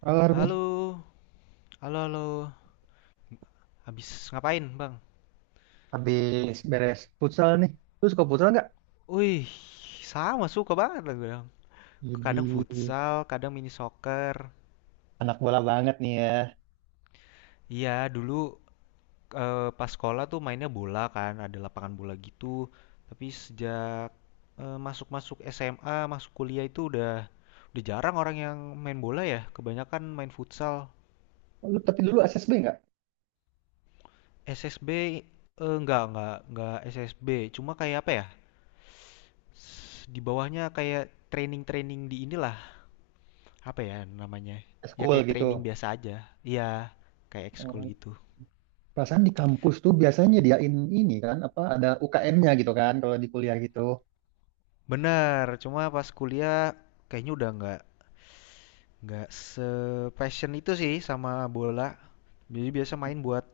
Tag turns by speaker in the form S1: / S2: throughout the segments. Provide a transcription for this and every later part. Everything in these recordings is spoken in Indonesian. S1: Halo Harvey,
S2: Halo, halo, halo. Habis ngapain, Bang?
S1: habis beres futsal nih. Lu suka futsal nggak?
S2: Wih, sama suka banget lah gue bilang.
S1: Jadi
S2: Kadang futsal, kadang mini soccer.
S1: anak bola banget nih ya.
S2: Iya, dulu pas sekolah tuh mainnya bola kan, ada lapangan bola gitu. Tapi sejak masuk-masuk SMA, masuk kuliah itu udah jarang orang yang main bola ya. Kebanyakan main futsal.
S1: Lu tapi dulu SSB nggak?
S2: SSB enggak SSB. Cuma kayak apa ya? Di bawahnya kayak training-training di inilah apa ya namanya? Ya
S1: School
S2: kayak
S1: gitu.
S2: training biasa aja. Iya, kayak ekskul
S1: Oh,
S2: gitu.
S1: perasaan di kampus tuh biasanya nyediain ini kan, apa ada UKM-nya gitu kan kalau di kuliah gitu.
S2: Bener, cuma pas kuliah kayaknya udah nggak se-passion itu sih sama bola. Jadi biasa main buat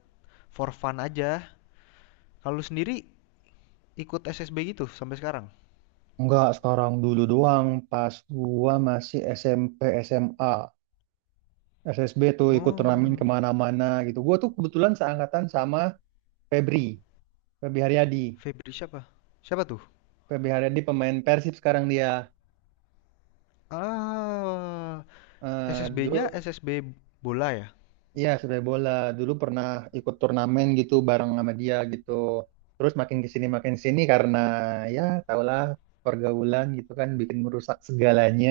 S2: for fun aja. Kalau lu sendiri ikut SSB gitu sampai sekarang?
S1: Enggak, sekarang dulu doang pas gua masih SMP SMA. SSB tuh ikut turnamen
S2: Oh,
S1: kemana-mana gitu. Gua tuh kebetulan seangkatan sama Febri, Febri Haryadi.
S2: Febri siapa? Siapa tuh?
S1: Febri Haryadi pemain Persib sekarang dia.
S2: Ah,
S1: Dulu
S2: SSB-nya SSB bola ya?
S1: iya, sepak bola. Dulu pernah ikut turnamen gitu bareng sama dia gitu. Terus makin ke sini makin sini karena ya tahulah, pergaulan gitu kan bikin merusak segalanya.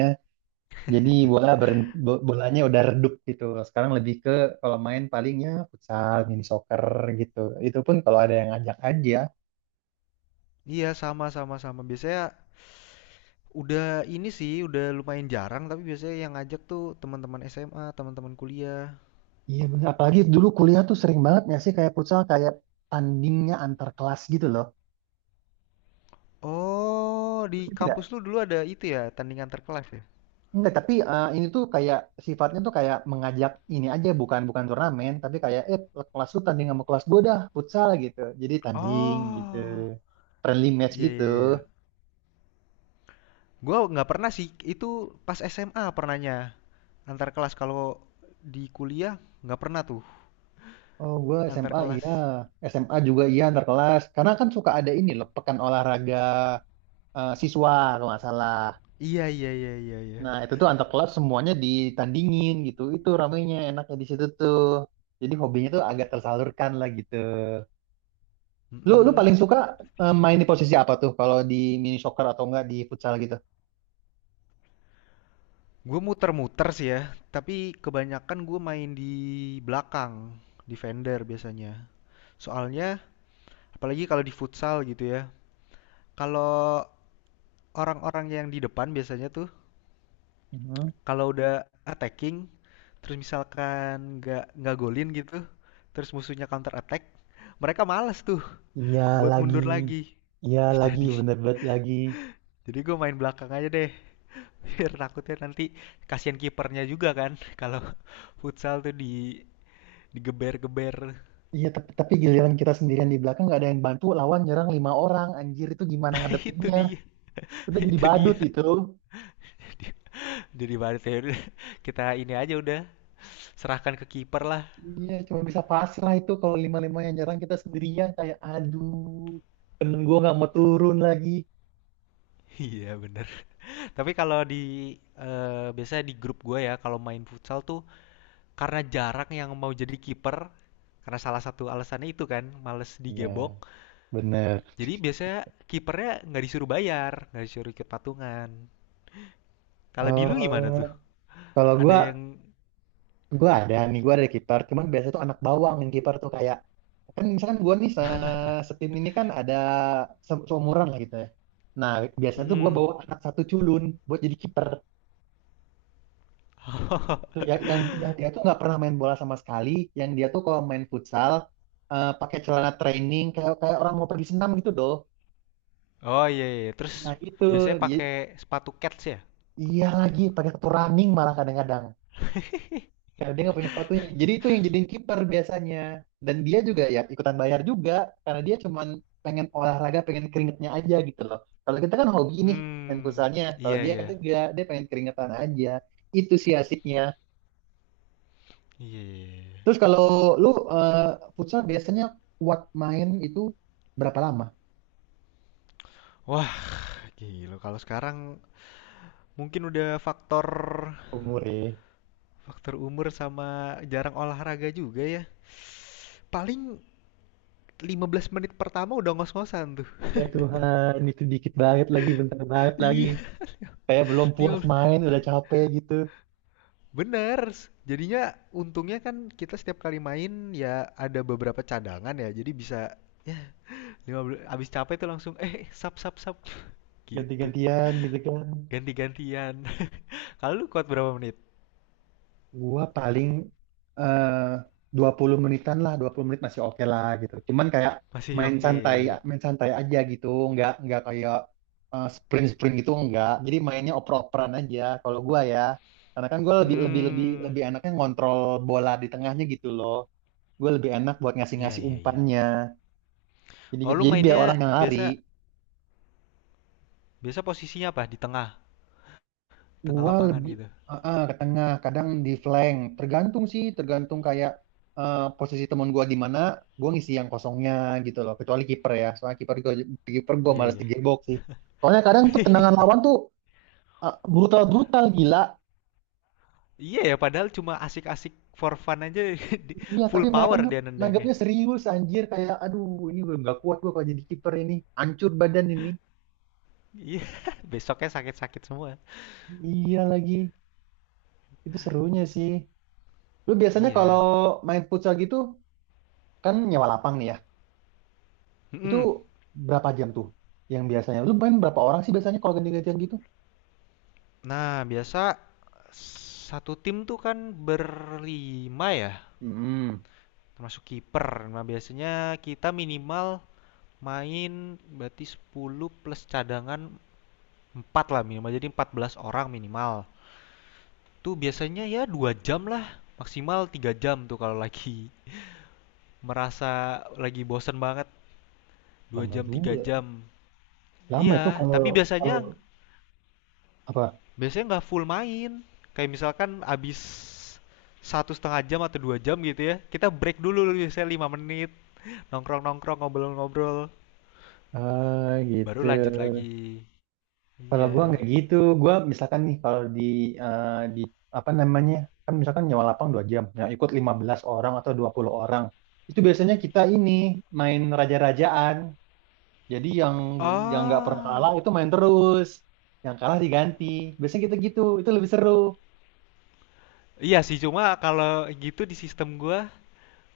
S1: Jadi bola berhenti, bolanya udah redup gitu. Sekarang lebih ke kalau main palingnya futsal, mini soccer gitu. Itu pun kalau ada yang ngajak aja.
S2: Iya, sama sama sama. Biasanya udah ini sih, udah lumayan jarang tapi biasanya yang ngajak tuh teman-teman SMA, teman-teman kuliah.
S1: Iya bener. Apalagi dulu kuliah tuh sering banget ya sih kayak futsal kayak tandingnya antar kelas gitu loh.
S2: Oh, di
S1: Itu
S2: kampus lu dulu ada itu ya, tandingan terkelas ya?
S1: enggak, tapi ini tuh kayak sifatnya tuh kayak mengajak ini aja, bukan bukan turnamen, tapi kayak kelas lu tanding sama kelas gue dah futsal gitu. Jadi tanding gitu.
S2: Oh,
S1: Friendly match
S2: iya
S1: gitu.
S2: iya iya. Gua nggak pernah sih, itu pas SMA pernahnya antar kelas, kalau di kuliah nggak pernah tuh
S1: Oh, gue
S2: antar
S1: SMA iya,
S2: kelas.
S1: SMA juga iya antar kelas. Karena kan suka ada ini loh pekan olahraga siswa kalau nggak salah.
S2: Iya iya iya iya iya.
S1: Nah, itu tuh antar kelas semuanya ditandingin gitu. Itu ramenya enaknya di situ tuh. Jadi hobinya tuh agak tersalurkan lah gitu. Lu lu
S2: Mm-mm.
S1: paling suka
S2: Sedih
S1: main
S2: juga.
S1: di posisi apa tuh kalau di mini soccer atau enggak di futsal gitu?
S2: Gue muter-muter sih ya, tapi kebanyakan gue main di belakang, di vendor biasanya. Soalnya apalagi kalau di futsal gitu ya. Kalau orang-orang yang di depan biasanya tuh
S1: Mhm.
S2: kalau udah attacking, terus misalkan nggak golin gitu, terus musuhnya counter attack, mereka males tuh
S1: Iya
S2: buat
S1: lagi,
S2: mundur lagi.
S1: iya lagi,
S2: Jadi
S1: bener banget lagi.
S2: jadi gue main belakang aja deh. Biar takutnya nanti kasihan kipernya juga kan kalau futsal tuh di digeber-geber.
S1: Iya tapi giliran kita sendirian di belakang nggak ada yang bantu, lawan nyerang lima orang, anjir itu gimana
S2: Nah, itu
S1: ngadepinnya?
S2: dia.
S1: Kita jadi
S2: Itu dia.
S1: badut itu.
S2: Dia jadi wasit ya udah, kita ini aja udah serahkan ke kiper lah.
S1: Iya, cuma bisa pasrah lah itu kalau lima-lima yang nyerang kita sendirian kayak aduh, temen gua nggak mau turun lagi.
S2: Iya bener. Tapi kalau di biasanya di grup gue ya kalau main futsal tuh karena jarang yang mau jadi kiper, karena salah satu alasannya itu kan males
S1: Iya,
S2: digebok.
S1: bener.
S2: Jadi biasanya kipernya nggak disuruh bayar, nggak disuruh ikut patungan. Kalau di lu gimana
S1: Eh,
S2: tuh?
S1: kalau
S2: Ada
S1: gua,
S2: yang.
S1: gue ada nih, gue ada kiper. Cuman biasanya tuh anak bawang yang kiper tuh kayak, kan misalkan gue nih setim ini kan ada seumuran lah gitu ya. Nah biasanya tuh gue
S2: Mm-mm.
S1: bawa anak satu culun buat jadi kiper. Itu yang dia tuh nggak pernah main bola sama sekali. Yang dia tuh kalau main futsal pakai celana training kayak kayak orang mau pergi senam gitu doh.
S2: Oh, iya iya. Terus
S1: Nah itu
S2: biasanya
S1: i-
S2: pakai sepatu cats ya?
S1: iya lagi pakai sepatu running malah kadang-kadang. Karena dia nggak punya sepatunya. Jadi itu yang jadiin kiper biasanya. Dan dia juga ya ikutan bayar juga karena dia cuman pengen olahraga, pengen keringetnya aja gitu loh. Kalau kita kan hobi nih main
S2: Hmm,
S1: futsalnya. Kalau
S2: iya
S1: dia kan
S2: iya.
S1: enggak, dia pengen keringetan aja. Itu sih asiknya.
S2: Iya, iya, iya.
S1: Terus kalau lu eh, futsal biasanya kuat main itu berapa lama
S2: Wah, gila kalau sekarang mungkin udah faktor
S1: umurnya?
S2: faktor umur sama jarang olahraga juga ya. Paling 15 menit pertama udah ngos-ngosan tuh.
S1: Ya Tuhan, itu dikit banget lagi, bentar banget lagi.
S2: Iya,
S1: Kayak belum puas
S2: 15.
S1: main, udah capek gitu.
S2: Bener. Jadinya untungnya kan kita setiap kali main ya ada beberapa cadangan ya. Jadi bisa ya 15 abis capek tuh langsung sap sap sap gitu.
S1: Ganti-gantian gitu kan.
S2: Ganti-gantian. Kalau lu kuat berapa menit?
S1: Gua paling eh 20 menitan lah, 20 menit masih oke lah gitu. Cuman kayak
S2: Masih
S1: main
S2: oke.
S1: santai, main santai aja gitu, nggak kayak sprint-sprint gitu enggak. Jadi mainnya oper-operan aja kalau gua ya. Karena kan gua lebih lebih lebih
S2: Hmm.
S1: lebih enaknya ngontrol bola di tengahnya gitu loh. Gue lebih enak buat
S2: Iya
S1: ngasih-ngasih
S2: iya iya.
S1: umpannya. Jadi
S2: Oh,
S1: gitu.
S2: lu
S1: Jadi biar orang
S2: mainnya
S1: yang lari.
S2: biasa biasa posisinya apa? Di tengah, tengah
S1: Gua
S2: lapangan
S1: lebih
S2: gitu.
S1: ke tengah, kadang di flank. Tergantung sih, tergantung kayak posisi temen gua di mana, gua ngisi yang kosongnya gitu loh. Kecuali kiper ya, soalnya kiper gua
S2: Iya,
S1: malas
S2: iya.
S1: di gearbox sih. Soalnya kadang tuh tendangan lawan tuh brutal-brutal gila.
S2: Iya ya, padahal cuma asik-asik for fun aja,
S1: Iya,
S2: full
S1: tapi mereka
S2: power
S1: tuh
S2: dia nendangnya.
S1: nanggapnya serius anjir kayak aduh, ini gue nggak kuat gua kalau jadi kiper ini, hancur badan ini.
S2: Iya, besoknya sakit-sakit semua.
S1: Iya lagi, itu serunya sih. Lu biasanya kalau
S2: Iya.
S1: main futsal gitu kan nyewa lapang nih ya. Itu
S2: Mm-mm.
S1: berapa jam tuh yang biasanya? Lu main berapa orang sih biasanya kalau ganti-gantian gitu?
S2: Nah, biasa satu tim tuh kan berlima ya,
S1: Mm-mm.
S2: termasuk kiper. Nah, biasanya kita minimal main berarti 10 plus cadangan 4 lah minimal. Jadi 14 orang minimal. Itu biasanya ya 2 jam lah, maksimal 3 jam tuh kalau lagi merasa lagi bosen banget, dua
S1: Lama
S2: jam tiga
S1: juga.
S2: jam.
S1: Lama itu
S2: Iya,
S1: kalau
S2: tapi biasanya
S1: kalau apa?
S2: biasanya nggak full main. Kayak misalkan abis satu setengah jam atau 2 jam gitu ya, kita break dulu biasanya 5 menit, nongkrong-nongkrong, ngobrol-ngobrol,
S1: Ah,
S2: baru
S1: gitu.
S2: lanjut lagi.
S1: Kalau gua
S2: Iya.
S1: nggak gitu, gua misalkan nih kalau eh, di apa namanya? Kan misalkan nyewa lapang 2 jam. Nah, ikut 15 orang atau 20 orang. Itu biasanya kita ini main raja-rajaan. Jadi yang nggak pernah kalah
S2: Oh,
S1: itu main terus. Yang kalah diganti. Biasanya kita gitu. Itu lebih seru.
S2: iya sih, cuma kalau gitu di sistem gua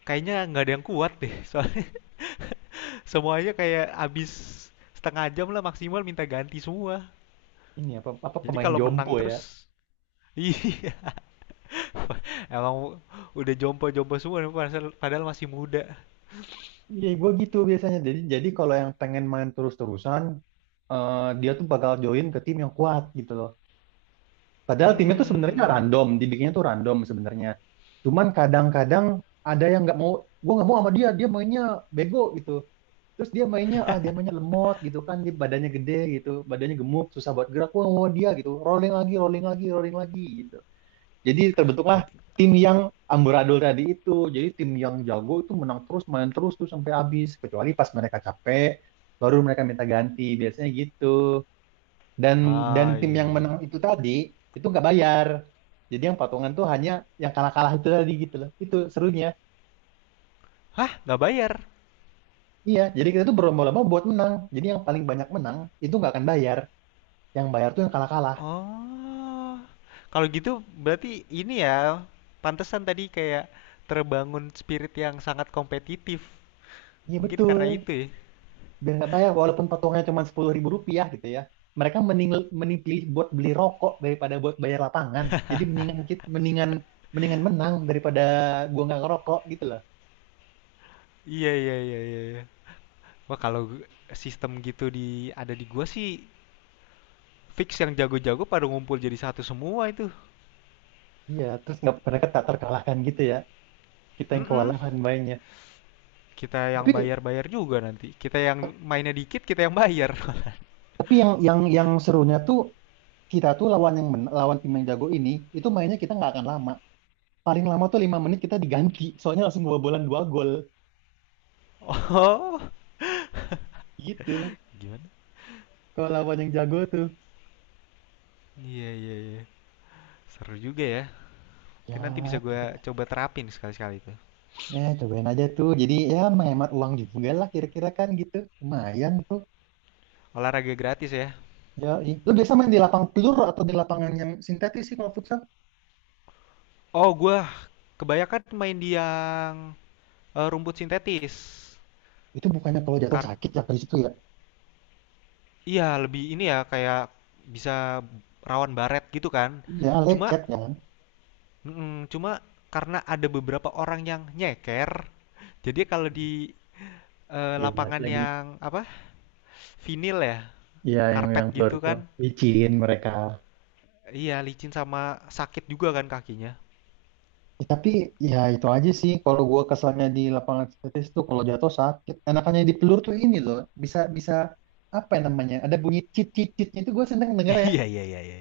S2: kayaknya nggak ada yang kuat deh, soalnya semuanya kayak abis setengah jam lah maksimal minta ganti semua.
S1: Ini apa apa
S2: Jadi
S1: pemain
S2: kalau menang
S1: jompo ya.
S2: terus, iya. Emang udah jompo-jompo semua, padahal padahal masih muda.
S1: Iya gue gitu biasanya, jadi kalau yang pengen main terus-terusan, dia tuh bakal join ke tim yang kuat gitu loh, padahal timnya tuh sebenarnya
S2: Hmm.
S1: random, dibikinnya tuh random sebenarnya, cuman kadang-kadang ada yang nggak mau. Gue nggak mau sama dia, dia mainnya bego gitu, terus dia mainnya lemot gitu kan, dia badannya gede gitu, badannya gemuk, susah buat gerak, gue nggak mau dia gitu, rolling lagi, rolling lagi, rolling lagi gitu. Jadi terbentuklah
S2: Jadi,
S1: tim yang amburadul tadi itu. Jadi tim yang jago itu menang terus, main terus tuh sampai habis. Kecuali pas mereka capek, baru mereka minta ganti. Biasanya gitu. Dan
S2: ah
S1: dan tim
S2: iya,
S1: yang
S2: iya, iya.
S1: menang itu tadi itu nggak bayar. Jadi yang patungan tuh hanya yang kalah-kalah itu tadi gitu loh. Itu serunya.
S2: Hah, nggak bayar?
S1: Iya, jadi kita tuh berlomba-lomba buat menang. Jadi yang paling banyak menang itu nggak akan bayar. Yang bayar tuh yang kalah-kalah.
S2: Oh. Kalau gitu berarti ini ya, pantesan tadi kayak terbangun spirit yang sangat kompetitif.
S1: Iya
S2: Mungkin karena
S1: betul.
S2: itu ya.
S1: Biar nggak bayar walaupun potongnya cuma Rp10.000 gitu ya, mereka mending mending pilih buat beli rokok daripada buat bayar lapangan, jadi mendingan kit- mendingan mendingan menang daripada gua nggak ngerokok gitu loh.
S2: Iya, iya, iya, iya, iya. Wah, kalau sistem gitu di ada di gua sih. Fix yang jago-jago pada ngumpul jadi satu semua itu.
S1: Iya, terus nggak, mereka tak terkalahkan gitu ya, kita yang
S2: Mm-mm.
S1: kewalahan mainnya.
S2: Kita yang
S1: tapi
S2: bayar-bayar juga nanti. Kita yang mainnya dikit, kita yang bayar.
S1: tapi yang serunya tuh, kita tuh lawan yang lawan tim yang jago ini, itu mainnya kita nggak akan lama, paling lama tuh 5 menit kita diganti, soalnya langsung kebobolan dua gol
S2: Oh.
S1: gitu
S2: Gimana?
S1: kalau lawan yang jago tuh
S2: Iya, iya, iya. Seru juga ya.
S1: ya
S2: Mungkin nanti bisa gue
S1: gitu.
S2: coba terapin sekali-sekali itu.
S1: Nah, cobain aja tuh. Jadi ya menghemat uang juga lah kira-kira kan gitu. Lumayan tuh.
S2: Olahraga gratis ya.
S1: Ya, lu biasa main di lapang pelur atau di lapangan yang sintetis sih kalau futsal?
S2: Oh, gue kebanyakan main di yang rumput sintetis.
S1: Itu bukannya kalau jatuh
S2: Kar
S1: sakit ya dari situ ya?
S2: iya, lebih ini ya kayak bisa rawan baret gitu kan.
S1: Iya,
S2: Cuma,
S1: lecet ya kan?
S2: cuma karena ada beberapa orang yang nyeker, jadi kalau di
S1: Iya, benar
S2: lapangan
S1: lagi.
S2: yang apa? Vinil ya,
S1: Iya, yang
S2: karpet
S1: yang pelur
S2: gitu
S1: itu
S2: kan.
S1: licin mereka.
S2: Iya, licin sama sakit juga kan kakinya.
S1: Ya, tapi ya itu aja sih kalau gua kesannya di lapangan sintetis tuh kalau jatuh sakit. Enakannya di pelur tuh ini loh, bisa bisa apa ya namanya? Ada bunyi cit cit citnya itu gua seneng denger ya
S2: Iya, iya, iya, iya.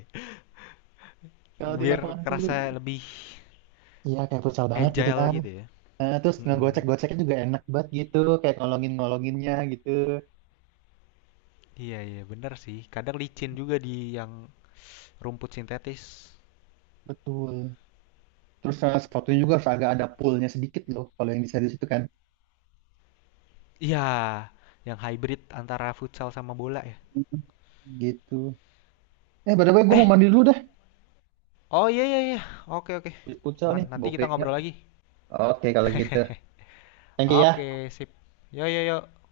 S1: kalau di
S2: Biar
S1: lapangan pelur.
S2: kerasa lebih
S1: Iya, kayak futsal banget gitu
S2: agile
S1: kan.
S2: gitu ya.
S1: Terus
S2: Mm-mm.
S1: ngegocek-goceknya juga enak banget gitu, kayak ngolongin-ngolonginnya gitu.
S2: Iya, iya, benar sih. Kadang licin juga di yang rumput sintetis.
S1: Betul. Terus sepatunya juga harus agak ada poolnya sedikit loh, kalau yang di series itu kan.
S2: Iya, yang hybrid antara futsal sama bola ya.
S1: Mhm. Gitu. By the way, gue mau
S2: Eh,
S1: mandi dulu dah.
S2: oh iya, iya, iya. Oke, oke.
S1: Habis futsal
S2: Aman,
S1: nih,
S2: nanti
S1: bau
S2: kita
S1: keringat.
S2: ngobrol lagi.
S1: Oke, kalau gitu. Thank you ya.
S2: Oke, sip. Yo, yo, yo.